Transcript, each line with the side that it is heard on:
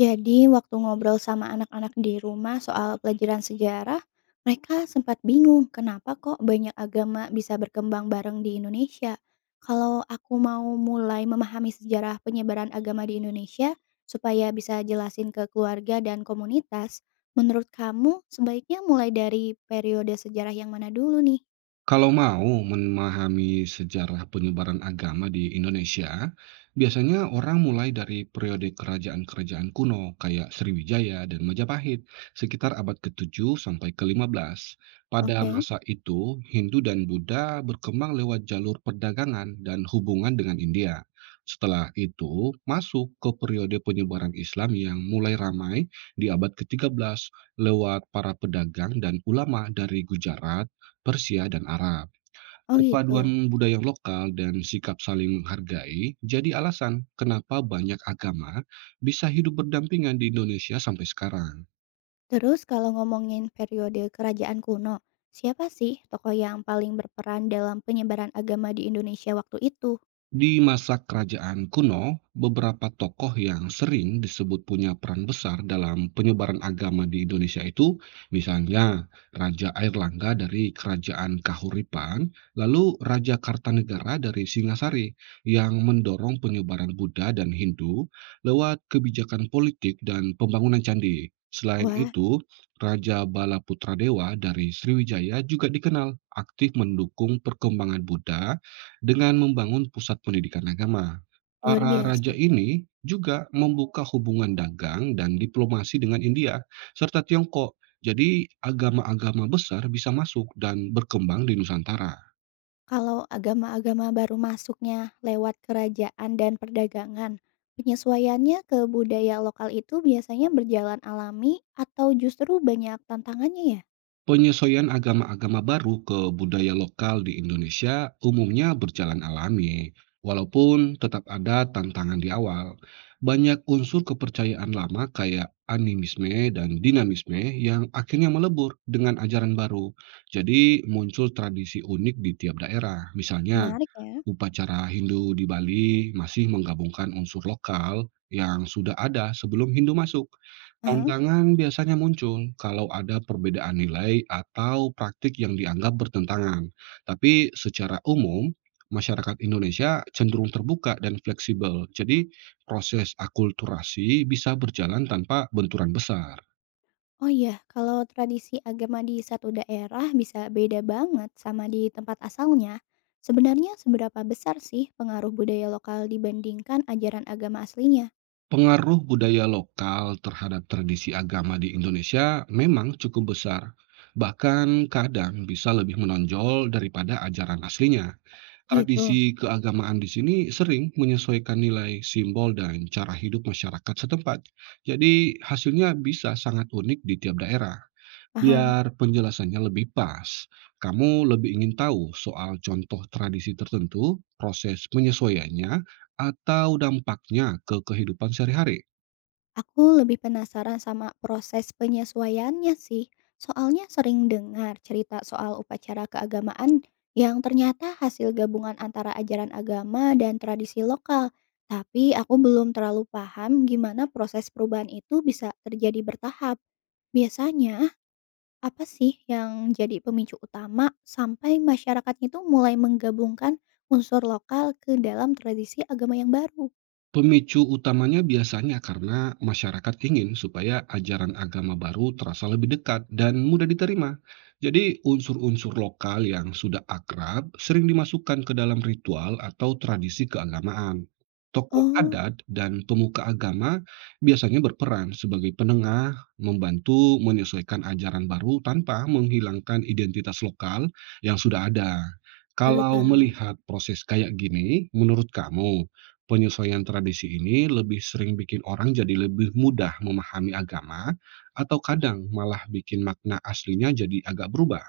left: Jadi, waktu ngobrol sama anak-anak di rumah soal pelajaran sejarah, mereka sempat bingung kenapa kok banyak agama bisa berkembang bareng di Indonesia. Kalau aku mau mulai memahami sejarah penyebaran agama di Indonesia, supaya bisa jelasin ke keluarga dan komunitas, menurut kamu sebaiknya mulai dari periode sejarah yang mana dulu nih?
right: Kalau mau memahami sejarah penyebaran agama di Indonesia, biasanya orang mulai dari periode kerajaan-kerajaan kuno kayak Sriwijaya dan Majapahit sekitar abad ke-7 sampai ke-15. Pada
left: Oke,
right: masa itu, Hindu dan Buddha berkembang lewat jalur perdagangan dan hubungan dengan India. Setelah itu, masuk ke periode penyebaran Islam yang mulai ramai di abad ke-13 lewat para pedagang dan ulama dari Gujarat, Persia, dan Arab.
left: oh
right: Perpaduan
left: gitu.
right: budaya lokal dan sikap saling menghargai jadi alasan kenapa banyak agama bisa hidup berdampingan di Indonesia sampai sekarang.
left: Terus kalau ngomongin periode kerajaan kuno, siapa sih tokoh yang paling berperan dalam penyebaran agama di Indonesia waktu itu?
right: Di masa kerajaan kuno, beberapa tokoh yang sering disebut punya peran besar dalam penyebaran agama di Indonesia itu, misalnya Raja Airlangga dari Kerajaan Kahuripan, lalu Raja Kartanegara dari Singasari, yang mendorong penyebaran Buddha dan Hindu lewat kebijakan politik dan pembangunan candi. Selain
left: Wah,
right: itu, Raja Balaputradewa dari Sriwijaya juga dikenal aktif mendukung perkembangan Buddha dengan membangun pusat pendidikan agama.
left: luar
right: Para raja
left: biasa.
right: ini juga membuka hubungan dagang dan diplomasi dengan India serta Tiongkok. Jadi agama-agama besar bisa masuk dan berkembang di Nusantara.
left: Kalau agama-agama baru masuknya lewat kerajaan dan perdagangan, penyesuaiannya ke budaya lokal itu biasanya berjalan alami atau justru banyak tantangannya ya?
right: Penyesuaian agama-agama baru ke budaya lokal di Indonesia umumnya berjalan alami, walaupun tetap ada tantangan di awal. Banyak unsur kepercayaan lama kayak animisme dan dinamisme yang akhirnya melebur dengan ajaran baru. Jadi muncul tradisi unik di tiap daerah. Misalnya,
left: Menarik ya?
right: upacara Hindu di Bali masih menggabungkan unsur lokal yang sudah ada sebelum Hindu masuk.
left: Aha.
right: Tantangan biasanya muncul kalau ada perbedaan nilai atau praktik yang dianggap bertentangan. Tapi secara umum, masyarakat Indonesia cenderung terbuka dan fleksibel. Jadi, proses akulturasi bisa berjalan tanpa benturan besar.
left: Oh iya, kalau tradisi agama di satu daerah bisa beda banget sama di tempat asalnya. Sebenarnya seberapa besar sih pengaruh budaya lokal dibandingkan ajaran agama aslinya?
right: Pengaruh budaya lokal terhadap tradisi agama di Indonesia memang cukup besar, bahkan kadang bisa lebih menonjol daripada ajaran aslinya.
left: Gitu,
right: Tradisi keagamaan di sini sering menyesuaikan nilai, simbol, dan cara hidup masyarakat setempat. Jadi, hasilnya bisa sangat unik di tiap daerah.
left: paham.
right: Biar penjelasannya lebih pas, kamu lebih ingin tahu soal contoh tradisi tertentu, proses penyesuaiannya, atau dampaknya ke kehidupan sehari-hari?
left: Aku lebih penasaran sama proses penyesuaiannya sih. Soalnya sering dengar cerita soal upacara keagamaan yang ternyata hasil gabungan antara ajaran agama dan tradisi lokal. Tapi aku belum terlalu paham gimana proses perubahan itu bisa terjadi bertahap. Biasanya, apa sih yang jadi pemicu utama sampai masyarakatnya itu mulai menggabungkan unsur lokal ke dalam tradisi agama yang baru?
right: Pemicu utamanya biasanya karena masyarakat ingin supaya ajaran agama baru terasa lebih dekat dan mudah diterima. Jadi, unsur-unsur lokal yang sudah akrab sering dimasukkan ke dalam ritual atau tradisi keagamaan. Tokoh
left: Oh,
right: adat dan pemuka agama biasanya berperan sebagai penengah, membantu menyesuaikan ajaran baru tanpa menghilangkan identitas lokal yang sudah ada.
left: baru
right: Kalau
left: tahu.
right: melihat proses kayak gini, menurut kamu, penyesuaian tradisi ini lebih sering bikin orang jadi lebih mudah memahami agama, atau kadang malah bikin makna aslinya jadi agak berubah?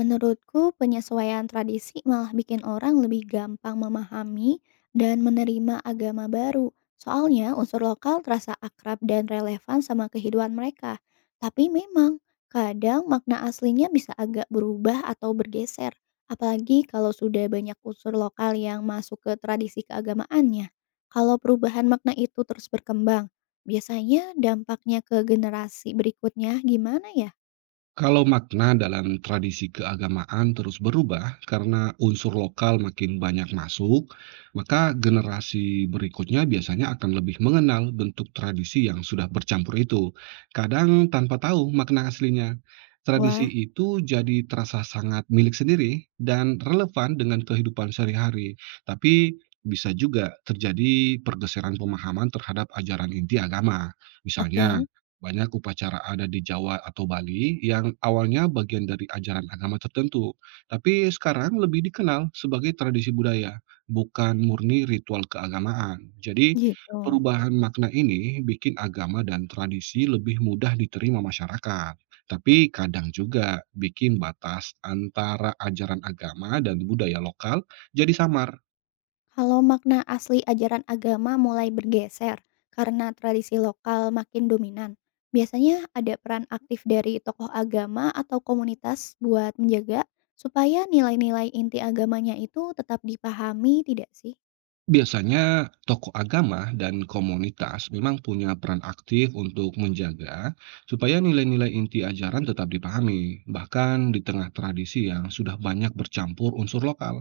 left: Menurutku, penyesuaian tradisi malah bikin orang lebih gampang memahami dan menerima agama baru. Soalnya unsur lokal terasa akrab dan relevan sama kehidupan mereka. Tapi memang, kadang makna aslinya bisa agak berubah atau bergeser. Apalagi kalau sudah banyak unsur lokal yang masuk ke tradisi keagamaannya. Kalau perubahan makna itu terus berkembang, biasanya dampaknya ke generasi berikutnya gimana ya?
right: Kalau makna dalam tradisi keagamaan terus berubah karena unsur lokal makin banyak masuk, maka generasi berikutnya biasanya akan lebih mengenal bentuk tradisi yang sudah bercampur itu. Kadang tanpa tahu makna aslinya,
left: Wah,
right: tradisi itu jadi terasa sangat milik sendiri dan relevan dengan kehidupan sehari-hari. Tapi bisa juga terjadi pergeseran pemahaman terhadap ajaran inti agama. Misalnya,
left: oke,
right: banyak upacara adat di Jawa atau Bali yang awalnya bagian dari ajaran agama tertentu, tapi sekarang lebih dikenal sebagai tradisi budaya, bukan murni ritual keagamaan. Jadi,
left: gitu.
right: perubahan makna ini bikin agama dan tradisi lebih mudah diterima masyarakat, tapi kadang juga bikin batas antara ajaran agama dan budaya lokal jadi samar.
left: Kalau makna asli ajaran agama mulai bergeser karena tradisi lokal makin dominan, biasanya ada peran aktif dari tokoh agama atau komunitas buat menjaga supaya nilai-nilai inti agamanya itu tetap dipahami tidak sih?
right: Biasanya tokoh agama dan komunitas memang punya peran aktif untuk menjaga supaya nilai-nilai inti ajaran tetap dipahami, bahkan di tengah tradisi yang sudah banyak bercampur unsur lokal.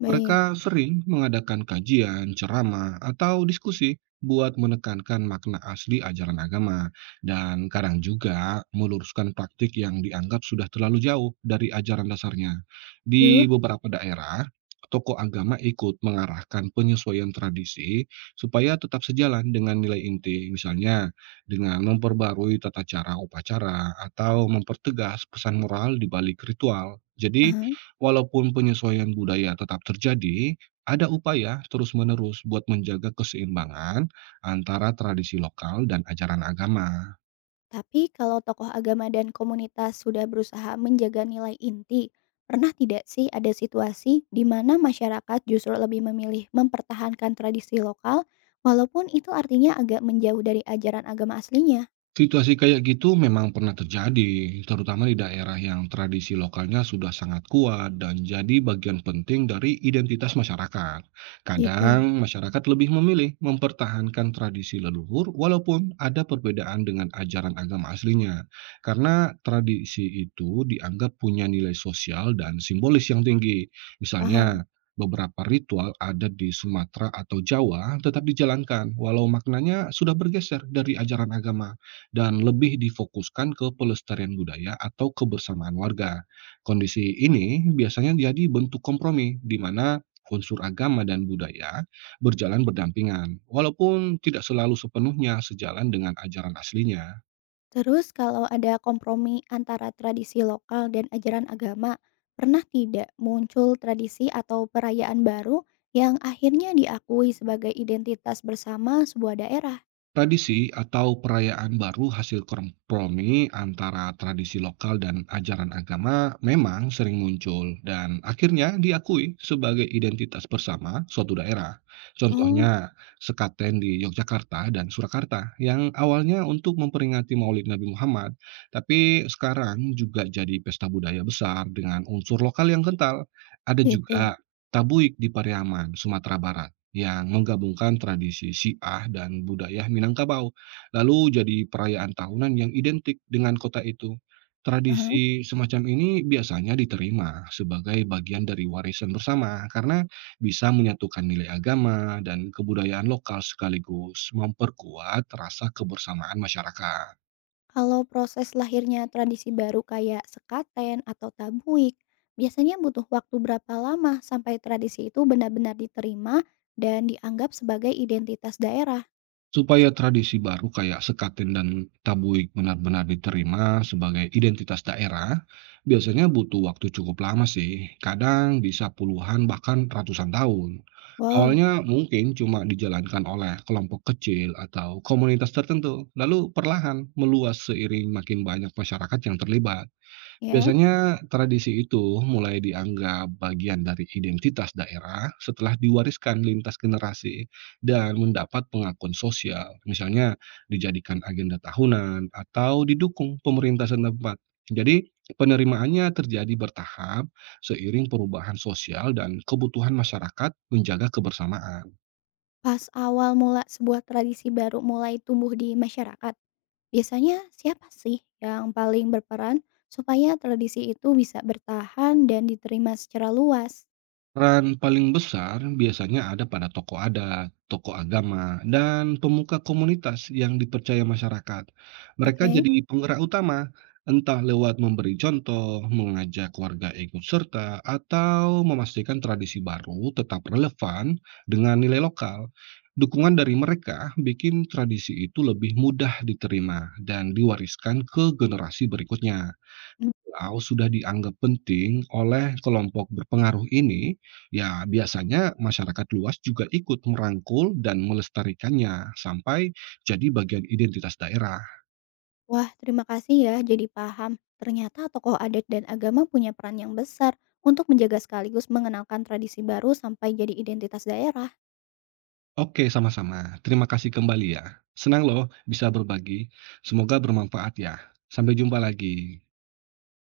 left: Baik.
right: Mereka sering mengadakan kajian, ceramah, atau diskusi buat menekankan makna asli ajaran agama, dan kadang juga meluruskan praktik yang dianggap sudah terlalu jauh dari ajaran dasarnya. Di
left: Duh,
right: beberapa daerah, tokoh agama ikut mengarahkan penyesuaian tradisi supaya tetap sejalan dengan nilai inti, misalnya dengan memperbarui tata cara upacara atau mempertegas pesan moral di balik ritual. Jadi,
left: aha.
right: walaupun penyesuaian budaya tetap terjadi, ada upaya terus-menerus buat menjaga keseimbangan antara tradisi lokal dan ajaran agama.
left: Tapi kalau tokoh agama dan komunitas sudah berusaha menjaga nilai inti, pernah tidak sih ada situasi di mana masyarakat justru lebih memilih mempertahankan tradisi lokal walaupun itu artinya agak menjauh dari ajaran agama aslinya?
right: Situasi kayak gitu memang pernah terjadi, terutama di daerah yang tradisi lokalnya sudah sangat kuat dan jadi bagian penting dari identitas masyarakat. Kadang
left: Gitu,
right: masyarakat lebih memilih mempertahankan tradisi leluhur walaupun ada perbedaan dengan ajaran agama aslinya, karena tradisi itu dianggap punya nilai sosial dan simbolis yang tinggi.
left: paham.
right: Misalnya, beberapa ritual adat di Sumatera atau Jawa tetap dijalankan, walau maknanya sudah bergeser dari ajaran agama dan lebih difokuskan ke pelestarian budaya atau kebersamaan warga. Kondisi ini biasanya jadi bentuk kompromi di mana unsur agama dan budaya berjalan berdampingan, walaupun tidak selalu sepenuhnya sejalan dengan ajaran aslinya.
left: Terus kalau ada kompromi antara tradisi lokal dan ajaran agama, pernah tidak muncul tradisi atau perayaan baru yang akhirnya diakui sebagai identitas bersama sebuah daerah?
right: Tradisi atau perayaan baru hasil kompromi antara tradisi lokal dan ajaran agama memang sering muncul dan akhirnya diakui sebagai identitas bersama suatu daerah.
left: Oh,
right: Contohnya, sekaten di Yogyakarta dan Surakarta yang awalnya untuk memperingati Maulid Nabi Muhammad, tapi sekarang juga jadi pesta budaya besar dengan unsur lokal yang kental. Ada
left: gitu.
right: juga Tabuik di Pariaman, Sumatera Barat, yang menggabungkan tradisi Syiah dan budaya Minangkabau, lalu jadi perayaan tahunan yang identik dengan kota itu.
left: Aha.
right: Tradisi semacam ini biasanya diterima sebagai bagian dari warisan bersama karena bisa menyatukan nilai agama dan kebudayaan lokal sekaligus memperkuat rasa kebersamaan masyarakat.
left: Kalau proses lahirnya tradisi baru kayak sekaten atau tabuik, biasanya butuh waktu berapa lama sampai tradisi itu benar-benar diterima dan dianggap sebagai identitas daerah?
right: Supaya tradisi baru kayak sekaten dan tabuik benar-benar diterima sebagai identitas daerah, biasanya butuh waktu cukup lama sih, kadang bisa puluhan bahkan ratusan tahun.
left: Wow,
right: Awalnya mungkin cuma dijalankan oleh kelompok kecil atau komunitas tertentu, lalu perlahan meluas seiring makin banyak masyarakat yang terlibat.
left: ya.
right: Biasanya tradisi itu mulai dianggap bagian dari identitas daerah setelah diwariskan lintas generasi dan mendapat pengakuan sosial, misalnya dijadikan agenda tahunan atau didukung pemerintah setempat. Jadi, penerimaannya terjadi bertahap seiring perubahan sosial dan kebutuhan masyarakat menjaga kebersamaan.
left: Pas awal mula sebuah tradisi baru mulai tumbuh di masyarakat, biasanya siapa sih yang paling berperan supaya tradisi itu bisa bertahan dan diterima secara luas?
right: Peran paling besar biasanya ada pada tokoh adat, tokoh agama, dan pemuka komunitas yang dipercaya masyarakat. Mereka
left: Oke.
right: jadi penggerak utama, entah lewat memberi contoh, mengajak warga ikut serta, atau memastikan tradisi baru tetap relevan dengan nilai lokal. Dukungan dari mereka bikin tradisi itu lebih mudah diterima dan diwariskan ke generasi berikutnya. Kalau sudah dianggap penting oleh kelompok berpengaruh ini, ya biasanya masyarakat luas juga ikut merangkul dan melestarikannya sampai jadi bagian identitas daerah.
left: Wah, terima kasih ya, jadi paham. Ternyata tokoh adat dan agama punya peran yang besar untuk menjaga sekaligus mengenalkan tradisi baru sampai jadi identitas daerah.
right: Oke, sama-sama. Terima kasih kembali ya. Senang loh bisa berbagi. Semoga bermanfaat ya. Sampai jumpa lagi.